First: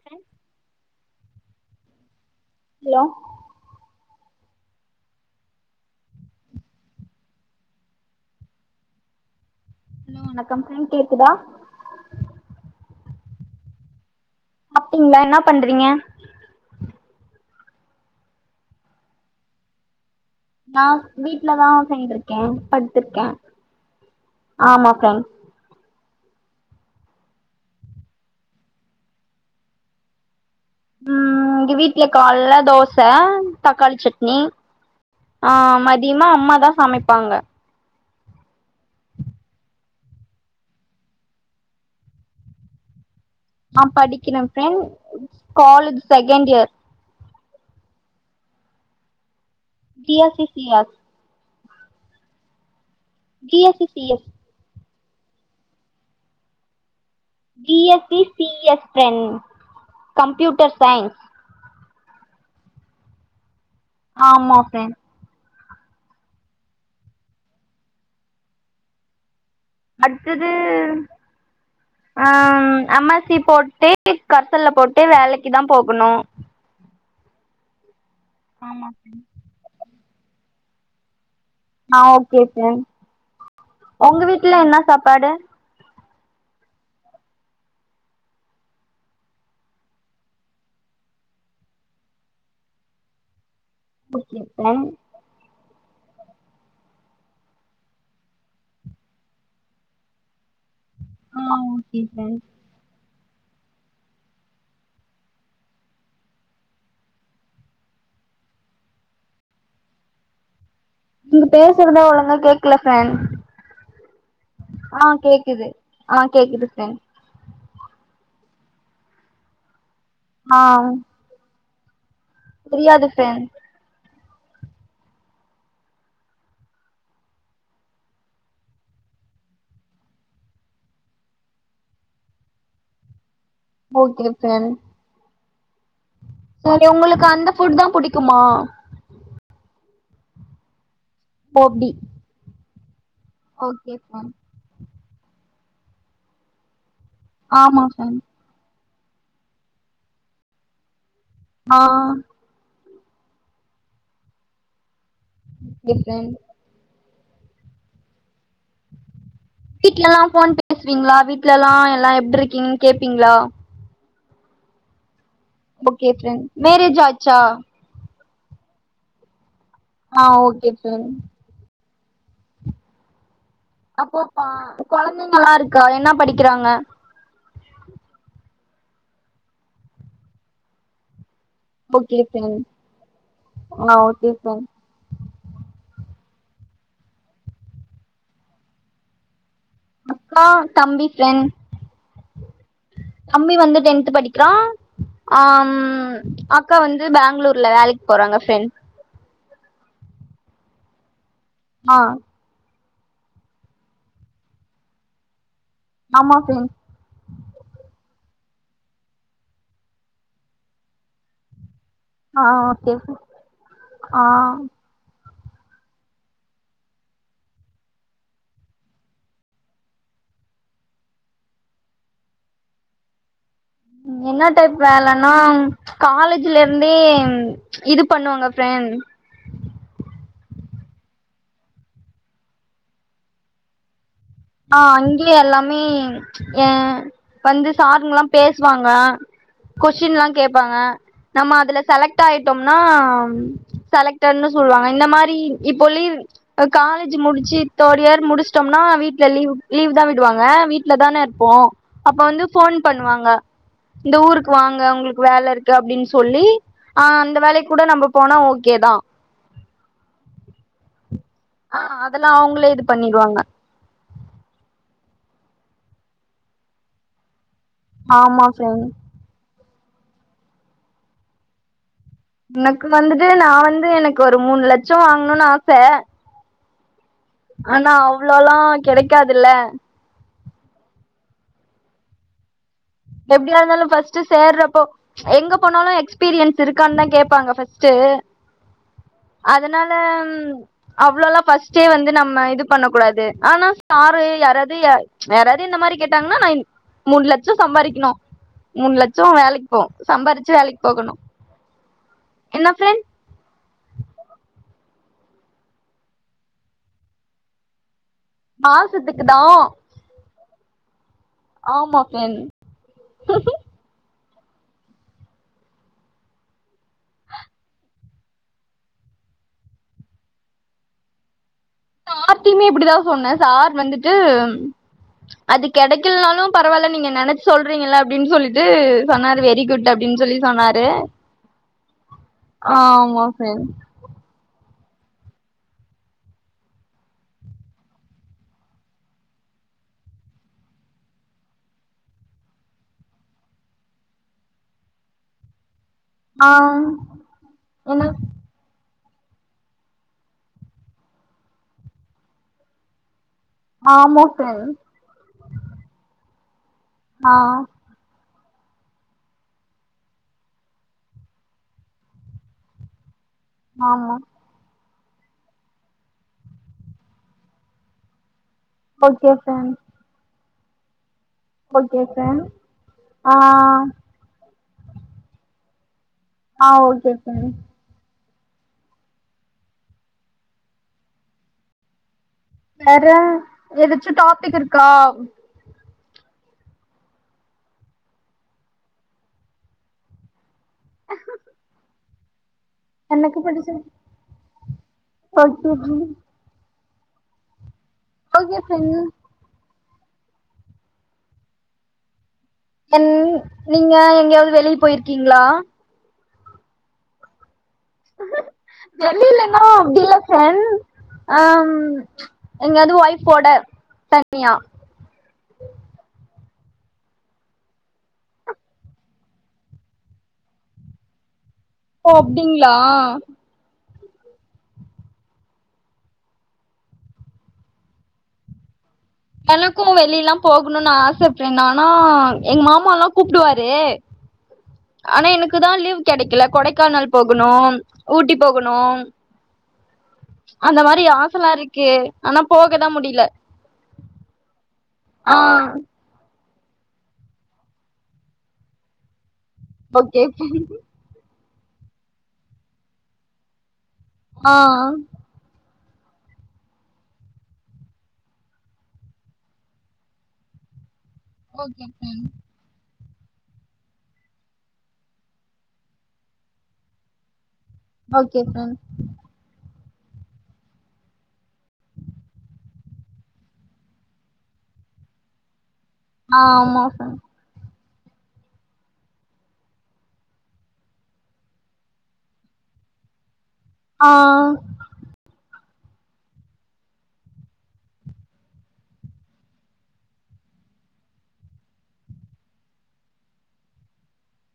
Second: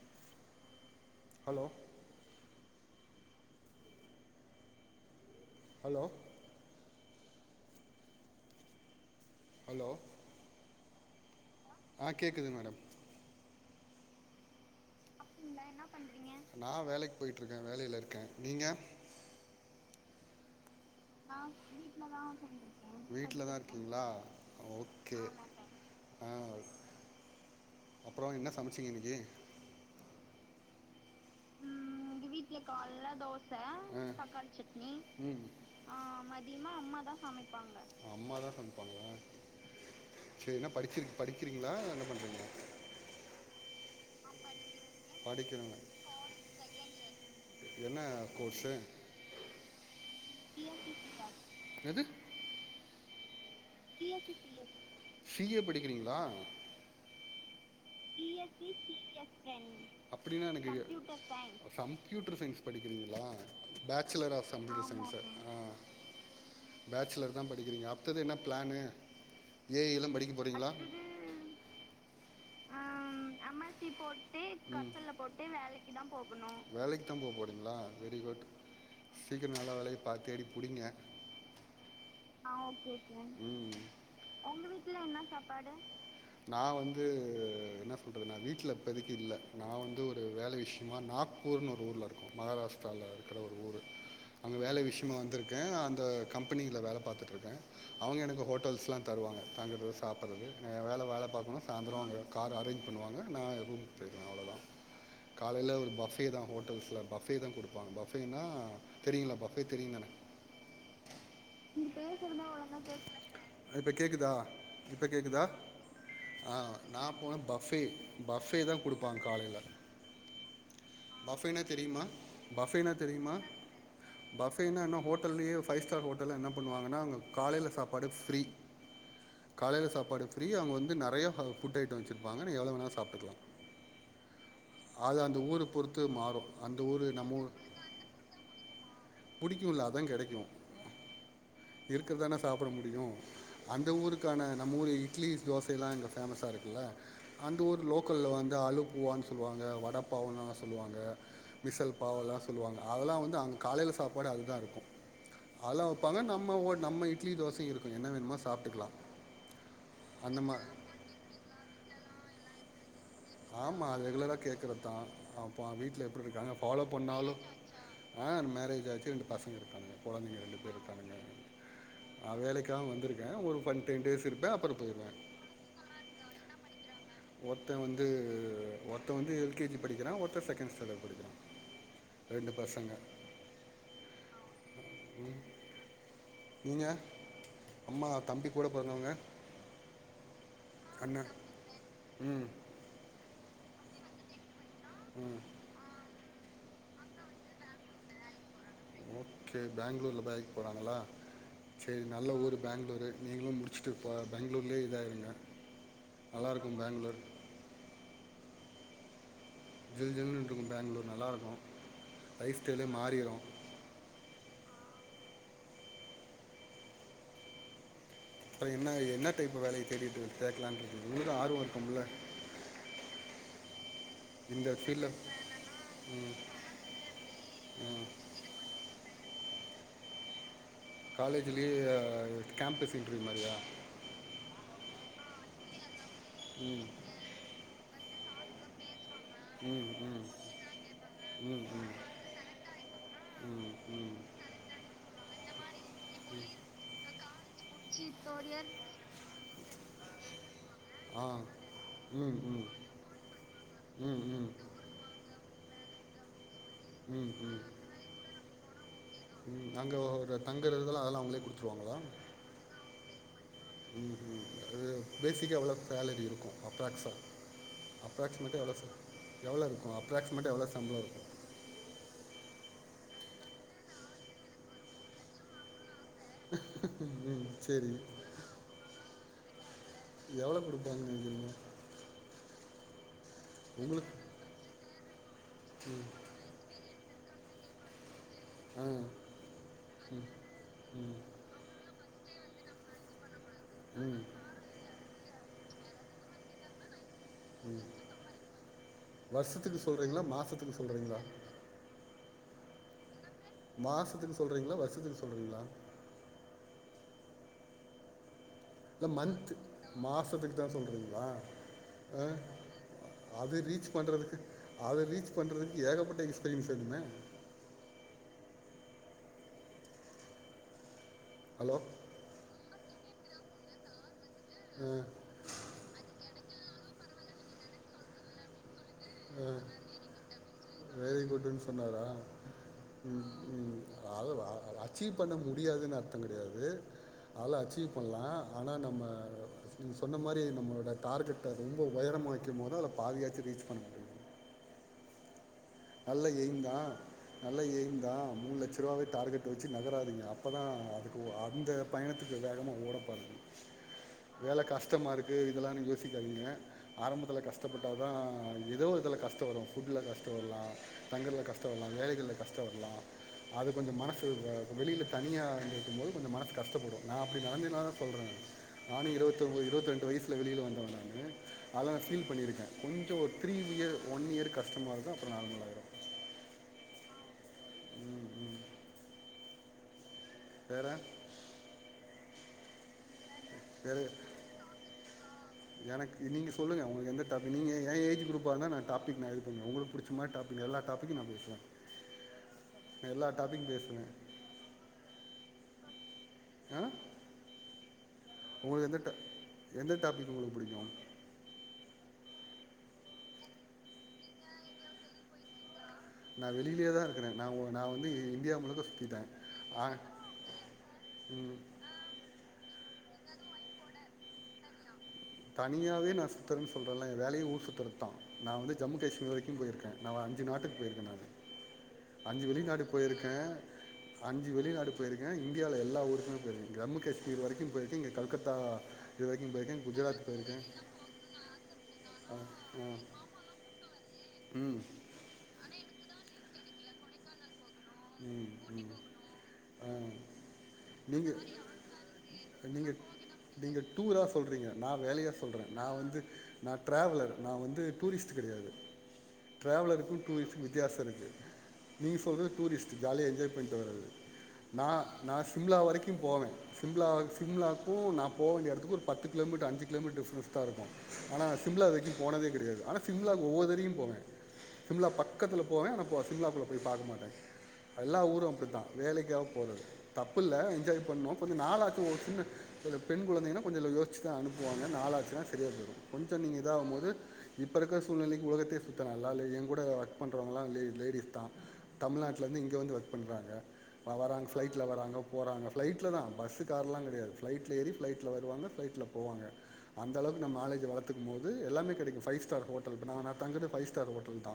sir hello hello hello hello வணக்கம் sir கேக்குதா அஹ் கேக்குது மேடம் அப்பிடிங்களா என்னா பண்றீங்க ட்ருக்கே வேலையில இருக்கே நீங்க நா நா வீட்டு்லதா வீட்ல தா சேந்திருக்கே உக்காந்துருக்கே படுத்திருக்க வீட்ல தா இருக்கீங்களா ஆமா சார் ஆஹ் அப்புறோ என்ன சமச்சிங்க இன்னிக்கி ம் ங்வி சட்னி ம் ஆ ஆஹ் மதியமா அம்மாதா சமைப்பாங்க சமைப்பாங்ளா செர் என்ன படிச்சிரு படிக்கிறீங்ளா என்ன பண்றீங்க ஆ படிக்கிறே சர் காலெஜ் செகண்ட் இயர் என்னா course B S C C C S S C C எது B S C C S CA படிக்கிறீங்ளா B S C C S friend அப்படினா எனக் computer science computer science படிக்கிறீங்ளா bachelor of ஆமா computer friend சயின்ஸா ஆஹ் bachelor தா படிக்கிறீங்க அட்த்தது என்னப் ப்ளானு ஏ ஐ எல்லா படிக்க போறீங்ளா ஆஹ்ம் எம் எஸ் சி போட்டு போட்டு கர்சல்ல போட்டு கப்பல்ல வேலக்கி தா போகணு த்தாம் போ போறிங்ளா வெரி குட் ஆமா ஃப்ரெண்ட் சீக்கிரம் நல்ல வேலை பா தேடி புடிங்க ஆ ஓகே ஆ, ஃப்ரெண்ட் ஓகே ஃப்ரெண்ட் ஒங்க வீட்ல என்ன சாப்பாடு நா வந்து அது என்ன சொல்றது நா வீட்ல இப்பதிக்கு இல்ல, நா வந்து ஒரு வேல விஷ்யமா நாக்பூர்னு ஒரு ஊர்லருக்கோ மகாராஷ்ட்ராலருக்கற ஒ ரு ஊரு ஓகே அங்க வேல ஃப்ரெண்ட் விஷ்யமா வந்துருக்கே அ ந்த கம்பெனில வேல பாத்துட்ருக்கே அவங்க எனக்கு ஹோட்டல்ஸ்லா தருவாங்க தங்கறது சாப்பட்றது ஆ ஓகே ஃப்ரெண்ட் காரு ஆரேஞ்ச் பண்ணுவாங்க நா எ ரூம்க்கு போயிருவே அவ்ளோதா காலையில ஒரு பஃபே தா ஹோட்டல்ஸ்ல பஃபே தா குடுப்பாங்க பஃபேனா தெரியுல பஃபே தெரியுந்தான நீங்க பேசறதே ஒழுங்கா கேக்கல ஃப்ரெண்ட இப்ப கேக்குதா இப்ப ஆ கேக்குதா கேக்குது ஆ கேக்குது ஃப்ரெண்ட் ஆ போனா பஃபே பஃபே தா குடுப்பாங்க காலைல ஆ பஃபேனா தெரியுமா பஃபேனா தெரியாது தெரியுமா ஃப்ரெண்ட் பஃபேனா என்ன ஹோட்டல்லயே ஃபை ஸ்டார் ஹோட்டல்ல என்ன பண்ணுவாங்கன்னா அங்க காலைல சாப்பாடு ஃப்ரீ காலையில சாப்பாடு ஃப்ரீ அவங்க வந்து நறைய ஹவ் ஃபுட் ஐட்டோ வச்சிருப்பாங்க நீங்க எவ்ளோ வேணாலு சாப்டுக்லா ஓகே ப்ரெண்ட் போது சேரி உங்களுக்கு அந்த புட் தா புடிக்குமா புடிக்கு இல்ல அதா கெடைக்கு ஓ அப்டி இருக்குறதான சாப் பட முடியு அந்த ஓகே ஃப்ரெண்ட் ஊருக்கான நம்ம ஊரு இட்லி தோசல்லா அங்க பேமஸ்சா இருக்குல அந்த ஊர் ஆமா ஃப்ரெண்ட் லோக்கல்ல வந்து அலு பூவான்னு சொல்லுவாங்க வட பாவுன்லா சொல்லுவாங்க ஆ மிசல் பாவலா சொல்லுவாங்க அதெல்லா வந்து அங்க காலைல சாப்பாடு அதுதா இருக்கு அதலா ஓகே வெப்பாங்க ஃப்ரெண்ட் நம்ம ஒ நம்ம இ இட்லி தோச இருக்கு என்ன வேணுமோ சாப்டுக்லா வீட்லல்லா ஃபோன் பேஸ்விங்ளா வீட்லல்லா எல்லா எப்ட்ரிக் கிங் கேப்பிங்ளா கேக்றதா அப்பொ வீட்ல எப்டி இருக்காங்க ஃபாலோ மேரேஜ் பண்ணாலு ஆச்சா ஆ மேரேஜ் ஆச்சு ரெண்டு பச ஆஹ் ஓகேசார் ஆ வேலைக்காக வந்துருக்கே ஒரு ஃபன் டென் அப்போ டேஸ் பா இருப்பேன் அப்புறம் போயிடுவேன் கொழந்தைங்கல்லா இருக்கா என்னா படிக்குறாங்க ஒருத்தெ வந்து ஒருத்தெ வந்து எல்கேஜி படிக்கிறா ஒருத்தெ செகண்ட் ஸ்டான்டர்ட் படிக்கிறா ஓகே ஃபிரண்ட் ஆஹ் ஓகே ஃபிரண்ட் நீங்க அம்மா தம்பி கூட பொறந்தவங்க கா தம்பி ஃப்ரெண்ட் ம் தம்பி வந்து டென்த் படிக்றா ம் ஆம் அக்கா வந்து பேங்ளூர்ல வேலைக் போறாங்க ஃப்ரெண்ட் ஓகே பேங்ளூர்ல வேலைக்கு போறாங்ளா ஆ சேரி நல்ல ஊர் பேங்ளூர் நீங்களும் முடிச்சுட்டுப்போ பேங்களூர்லே இதாயிருங்க ஆமா நல்லா ஃப்ரெண்ட் இருக்கு பேங்களூர் ஜில் ஜில்னு இருக்கு பேங்களூர் நல்லாருக்கு ஆஹ் ஓகே ஆஹ் அப்புறோ என்ன என்ன டைப் வேலைய தேடிட்டு தேட்லான்ட்டு இருக் [unintelligible] ஆர்வம் இருக்குல்ல என்ன டைப் வேலைன்னா ம் காலேஜ்ல இருந்தே இது ம் பண்ணுவாங்க ஃபிரெண்ட் காலேஜ்லயே கேம்பஸ் இன்ட்ர்யூ மாரியா ஆஹ் அங்கயே எல்லாமே ஏ ம் வந்து சாருங்கல்லா பேசுவாங்க ம் கொஷின் ம் எல்லா கேப்பாங்க நம்ம ம் அதுல ம் செலக்ட் ஆயிட்டோம்னா ம் ம் செலக்டட்னு சொல்வாங்க இந்த மாரி இப்போ லீவ் காலேஜ் முடிச்சு தேர்ட் இயர் முடிச்சிட்டோம்னா வீட் லீவ் லீவ் தா விடுவாங்க வீட்ல தானே ஆ இருப்போ அப்ப ம் வந்து ம் ம் போன் பண்ணுவாங்க இந்த ம் ம் ஊருக்கு வாங்க உங்களுக்கு வேல இருக்கு அப்டினு ஸ் சொல்லி ஆ உம் அந்த உம் வேலைக்கு கூட நம்ம போனா ஓகே தா உம் அங்க ஒரு தங்கறதல்லா அதெல்லா அவங்களே கொடுத்துருவாங்களா ஆஹ் அதெல்லா அவங்களே இது பண்ணிடுவாங்க ம் ம் அ பேசிக்கா எவ்வளோ சேலரி இருக்கு அப்ராக்சா ஆமா அப்ரா்ஸிமேட்ட எளோ ச ஃப்ரெண்ட் எவ்ள இரு அப்ராக்சிமேட்டாக எவ்வளோ சம்பளம் இருக்கும் எனக்கு வந்துட்டு நான் வந்து எனக்கு ஒரு மூணு லட்சம் வாங்கணும்னு ஆசை [inaudible] ஆனா சரி அவ்ளோல்லாம் கிடைக்காதுல்ல எவ்வளோ கொடுப்பாங்கரீங்க எப்படியா இருந்தாலும் பஸ்ட் சேர்றப்போ எங்க போனாலும் எக்ஸ்பீரியன்ஸ் இருக்கு க்கான் தான் கேப்பாங்க ஃபர்ஸ்ட்டு ஆ அதனால அவ்வளவுல்லாம் பஸ்ட்டே வந்து நம்ம இது பண்ண கூடாது ஆனா ம் சாரு யாராது யாராவது இந்த மாரி கேட்டாங்கன்னா நான் மூண லட்சம் சம்பாதி மூணு லட்சம் வேலைக்கு வருஷத்துக்கு போம் சொல்கிறீங்களா சம்பாரிச்சு மாதத்துக்கு வேலைக்கு போகணும் சொல்கிறீங்களா என்ன பிரெண்ட் மாசத்துக்கு சொல்றீங்களா வருஷத்துக்கு சொல்றீங்களா இல்லை மாசத்துக்கு மந்த்து தான் மாதத்துக்கு தான் சொல்றீங்க ஆ ஆ அது ரீச் பண்றதுக்கு அதை ரீச் பண்றதுக்கு ஏகப்பட்ட எக்ஸ்பீரியன்ஸ் வேணுமே ஹலோ சார்த்தியுமே இப்படிதான் சொன்னேன் சார் வந்துட்டு ம் அது கிடைக்கலனாலும் பரவாயில்ல நீங்க நினைச்சு சொல்றீங்கள அப்படின்னு சொல்லிட்டு சொன்னாரு வெரி ம் குட் அப்டின்னு சொல்லி சொன்னாரு வெரி குட்ன்னு சொன்னாரா ஆமா ம் ஃப்ரெண்ட் ம் அத அச்சீவ் பண்ண முடியாதுன்னு அர்த்தம் கிடையாது அதெல்லாம் அச்சீவ் பண்ணலாம் ஆனால் நம்ம நீங்கள் சொன்ன மாரி நம்மளோடய டார்கெட்டை ரொம்ப உயரமாக வைக்கும் போத அதில் பாதாச்சு ரீச் பண்ணும் நல்லா ஆ எயிம் தான் நல்லா எயீம் என்ன தான் மூணு லட்ச ரூபாவ டார்கெட் வச்சு நகராதிீங்க அப்பதான் அதுக்கு அந்த பயணத்துக்கு வேகமா ஓடப்பாதுங்க ஆமா வேலை ஃப்ரெண்ட் கஷ்டமா இருக்கு இதெல்லாம் நீ யோசிக்காதீங்க ஆ ஆரம்பத்தில் கஷ்டப்பட்டால் தான் ஏதோ ஒரு இதல கஷ்ட வரும் ஃபுட்டில் கஷ்டம்ரலாம் தங்கல கஷ்டப்படலாம் வேலைகள்ல கஷ்டப்படலாம் அது கொஞ்சம் ஆமா மனசு வெளியில தனியாக இருக்கும்து கொஞ்சம் மனதுு கஷ்டப்படும் நான் அடி நடந்து்சதுன்னால தான் சொல்றேன் நானும் ஓகே இருபத்தின்பது ஃப்ரெண்ட் இருபத்த ரண்டு வயசுல வெளியில போனாங்க அதெல்லா ஓகே ஃபீல் ஃப்ரெண்ட் பண்ணியிருக்கேன் கொஞ்சோ ஒரு ஆ த்ரீ இயர் ஒன் இயர் கஷ்ட கஷமாக இருக்கு அப்புற நார்மல் ஆயிரு ஆஹ் ஓகே சார் வேற வேற வேற எதாச்சும் டாபிக் இருக்கா எனக்கு நீங்க சொல்லுங்க உங்களுக்கு எந்த டாபிக் நீங்கள் ஏ ஏஜ் குரூப்பாக இருந்தா நான் டாபிக் நான் இது பண்ணுவேன் உங்களுக்கு புடிச்ச மாறி டாபிக் எல்லா டாப்பிக்கும் நான் பேசுவேன் நான் எல்லா எனக்கு டாபிக்கும் புடிச்ச பேசுவேன் [unintelligible] [unintelligible] ஆ ஓகே உங்களுக்கு எந்த ஃப்ரெண்ட் டா எந்த டாபிக் உங்களுக்கு புடிக்கும் என் நீங்க எங்கயாவது வெளிய போயிருக்கீங்களா நான் வெளியிலேயே தான் இருக்கிறேன் நான் உ வெளிலைனா ஆ அப்படியில்ல ஃபிரண்ட் ஆ ம் உம் எங்கயாவது ஒய்ப் வோட தனியா தனியாவே நாஸ் த்திருன் சொல்றல்ல வேலையே ஊர் சுத்துறத்தா நா வந்து ஜம்மு காஷ்மீர் வரைக்கும் போயிருக்கே நான் வ அஞ்சு நாட்டுக் போய்ர்க்கே நானு ஓ அஞ்சு அப்டிங்ளா வெளிநாடு போயிருக்கேன் அஞ்சு வெளிநாடு போயிர்க்கே இந்தியால எல்லா ஊருக்குமே போயிர்க்கே ஜம்மு காஷ்மீர் வரைக்கு போய்ர்க்கே இங்கே கல்கத்தா இதுவரைக்கு பேய்ர்க்கே குஜராத் போயிருக்கேன் போகணுன் ஆசப்ரென் ஆனா எங்க மாமாலா ஆ கூப்டுவாரு ம் ஆனா எனக்கு தா லீவ் கெடைக்குல கொடைக்கானல் போகுணு உம் உம் அஹ் அந்த மாரி நீங்க ஆசல்லா இருக்கு ஆனா போகதா நீங்க முடியல நீங்க டூரா சொல்றீங்க நா வேலையா ஆ சொல்ற நா வந்து நா ட்ராவுலர் நா வந்து டூரிஸ்ட்டு கெடயாது டிராவலருக்கு ஓகே டூரிஸ்க்கு வித்தியாச இருக்கு நீங்க சொல்றது டூரிஸ் ஜாலியா என்ஜாய் பண்ட்டு வரது ஆ நா நா சிம்லா வரை க்கி போவே சிம்லா சிம்லாக்கு நா போ வேண்டிய எடத்துக்கு ஒரு பத்து கிலோமீட்டர் அஞ்சு கிலோமீட்டர் டிஸ்னஸ்தா இருக்கு ஆனா ஓகே சிம்லா இது வரைக்கு ஃப்ரெண்ட் போனதே கிடயாது ஆனா சிம்லாக்கு ஒவ்வொதரையு போவே சிம்லா பக்கத்துல போவே ஆனா போ சிம்லாக்குள்ள போய் பாக்க மாட்டே எல்லா ஓகே ஊரு ஃப்ரெண்ட் அப்டித்தா வேலைக்கா போறது தப்புல்ல என்ஜாய் பண்ணோ கொஞ்சு நாலாச்சு ஒரு சின்ன ஒரு பெண் கொழந்தையினா கொஞ்சல யோச்சுதா அனுப்புவாங்க நாலாச்சுனா சரியா போய்டு கொஞ்சோ ஆ நீங்க ஆமா இதாகுமோது ஃப்ரெண்ட் இப் இப்ப இருக்க சூழ்நெலைக்கு உலகத்தே சுத்தலால அதுல என் கூட ஒர்க் பண்றவங்களா லே லேடிஸ்தா தமிழ்நாட்ல இருந்து இங் கு வந்து ஒர்க் பண்றாங்க ஆ அ வராங் ஃப்ளைட்ல வராங்க போறாங்க ஃபிளைட்லதா பஸ்ஸு கார்லா கெடயாது ஃபிளைட்ல ஏறி ஃபிளைட்ல வருவாங்க ஃபிளைட்ல போவாங்க அந்தளவுக்கு நம் நாலேஜ வளத்துக்குமோது எல்லாமே கெடைக்கு ஃபை ஸ்டார் ஹோட்டல் இப்ப நா நா தங்குறது ஃபை ஸ்டார் ஹோட்டல் தா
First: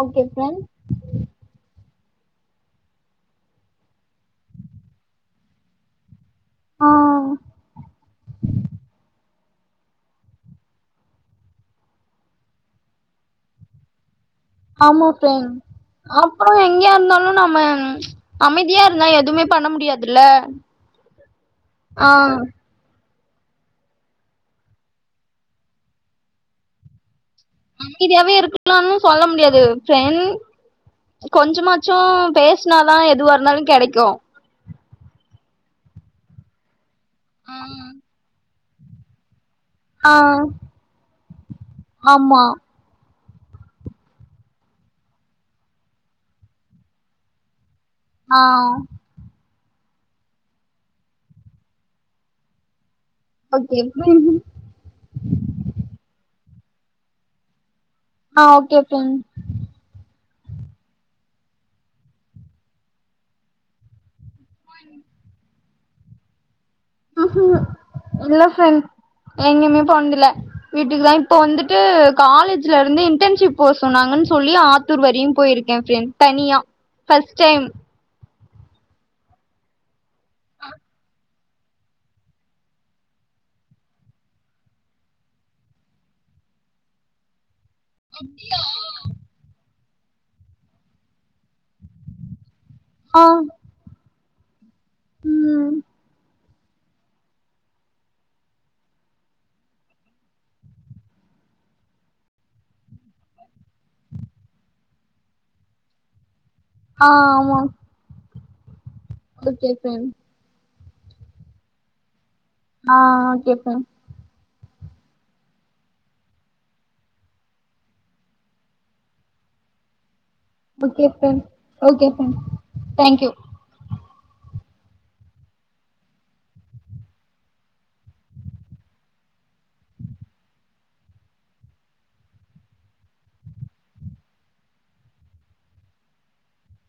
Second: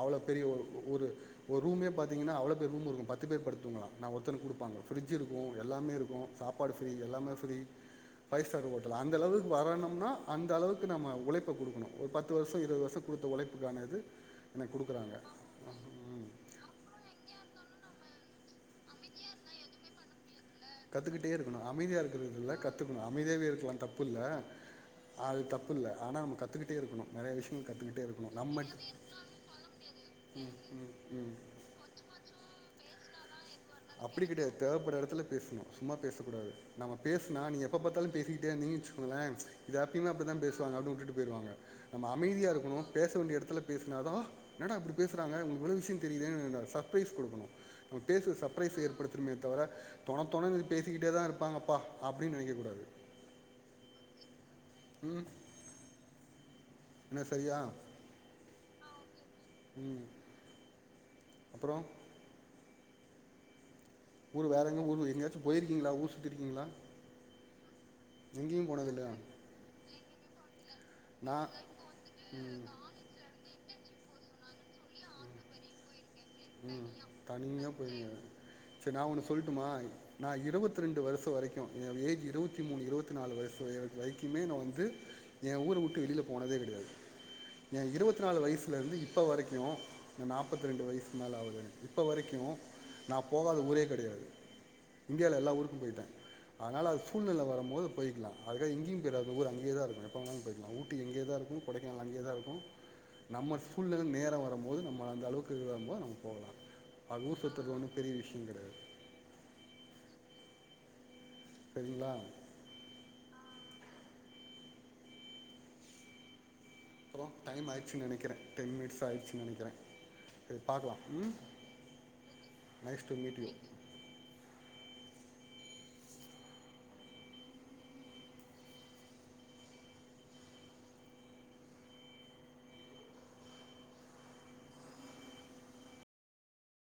அவ்ளோ ஓகே பெரிய ஒ ஃப்ரெண்ட் ஒரு ஒரூமே பாத் தீங்கனா அவ்ளோ பெரிய ரூம் இருக்கு பத்து பேர் படுத் தூங்களா நா ஒருத்தனுக் குடுப்பாங்க ஃப்ரிட்ஜ் இருக்கு எல்லாமே இருக்கு சாப்பாடு ஃப்ரீ ஆ எல்லாமே ஃப்ரீ ஃபை ஸ்டார் ஹோட்டல் அந்தளவு வரணும்னா அந்த அளவுக்கு நம்ம உழைப்ப குடுக்குணு ஒர் பத்து வர்ஷோ இருவது வர்ஷோ குடுத்த ஒழைப்புக்கான இது எனக்கு ஆமா கொடுக்குறாங்க ஃப்ரென் அப்போ நீங் இங்யா இருந்தாலு நம்ம அமைதியா இருந்தா எதுமே பண்ண முடியாதுல்ல கத்துக்கிட்டே இருக்குணு அமைதியா ஆ இருக்குறது இல்ல கத்துக்குனு அமைதியாவே இருக்குலா தப்புல்ல அது தப்புல்ல ஆனா நம்ம கத்துகிட்டே இருக்குணு அமைதியாவே இருக்குலானு சொல்ல முடியாது ஃப்ரென் ம் ம் கொஞ்சமாச்சோ பேஸ்னா தா எதுவா இருந்தாலுங் கெடைக்கு தேவப்பட்ற எடத்துல பேஸ்ணு சும்மா பேசக்கூடாது நம்ம பேஸ்னா நீ எப்ப பாத்தாலு பேசிக்கிட்டே இருந்திங் சொல்லே இத எப்பியுமே ஆ அப்டித்தா பேஸ்வாங்க அப்டியே உட்டுட்டு பொய்டுவாங்க நம்ப ஆமா அமிதியா இருக்குனு பேச வேண்டிய எடத் துல பேஸ்னாதா என்னடா இப்டி பேசுறாங்க இவ்ங்ளுக்கு விஷ்யம் தெரியுதே என்னடா சர்ப்ரைஸ் குடுக்கணு நம்ம பேச ஆ சப் ப்ரைச ஏற்படுத்துனுமேத் தவர தொணத்தொணனு இது பேசிக்கிட்டே தா இருப்பாங்கப்பா அப்டின் நெனைக்கக் கூடாது ஓகே ஃப்ரண்ட் உம் என்ன சரியா ஆ ஓகே ஓகேங் ம் அப்றோ ஊரு வேறெங்கா ஊர்ல எங்காச்சு போயிருக்கீங்களா ஊர் சுத்திருக்கீங்களா ம்ஹு இல்ல எங்கேயு ஃப்ரெண்ட் போனதில்லையா எங்கியுமே போனதில்ல வீட்டுக்குதான் இப்ப நா வந்துட்டு காலேஜ்ல இருந்து இன்டென்ஷிப் போ சொன்னாங்னு சொல்லி ஆத்தூர் வரியும் போயிருக்கேன் ஃப்ரெண்ட் தனியா ஃபஸ்ட் டைம் செரி நா ஒண்ணு சொல்ட்டுமா நா இருவத்து ரெண்டு வருஷ வரைக்கு ம் ஏ ஏஜ் இருவத்தி மூணு இருவத்து நாலு வயசு வைக்குமே நா வந்து ஏ ஊரவுட்டு வெளில போனதே கெடயாது ஏ இருவத்து நாலு வயிஸ்ல இருந்து இப்போ வரைக்கு நா நாப்பத்து ரெண்டு வயசு நல்லாவுது இப்போ வரைக்கும் நா ஆ போகாத ஊரே கெடயாது இந்தியால எல்லா ம் ஊருக்கும் பொயிட்ட அதனால அது சூழ்நில வர போது போய்கிலாம் அதுக்காக எங்கியும் பெய்றாது அந்த ஊரு அங்கேதா இருக்கும் எப்போவோனாலும் போய்க்லாம் ஊட்டி எங்கேதான் கொடைக்கானல் அங்கேதா இருக்கும் நம்ம சூழ்நில நேரம் வரம்போது நம்ம அந்த அளுவுக்கு வரும்போ நம் ப்போல ஆ அது ஊர் ஆமா சுத்தறது ஒன்னு பெரிய வி ஷ்யங்கெடயாது ஓகே இப்ப எந்த் செரிங்லா ஆ கேப்ப அப்பறோ டைம் ஆய்ச்சினு நெனக்கிற டென் மினிட்ஸ் ஆய்ச்சினு நெனக்கிற okay friend okay sir nice to thank you meet you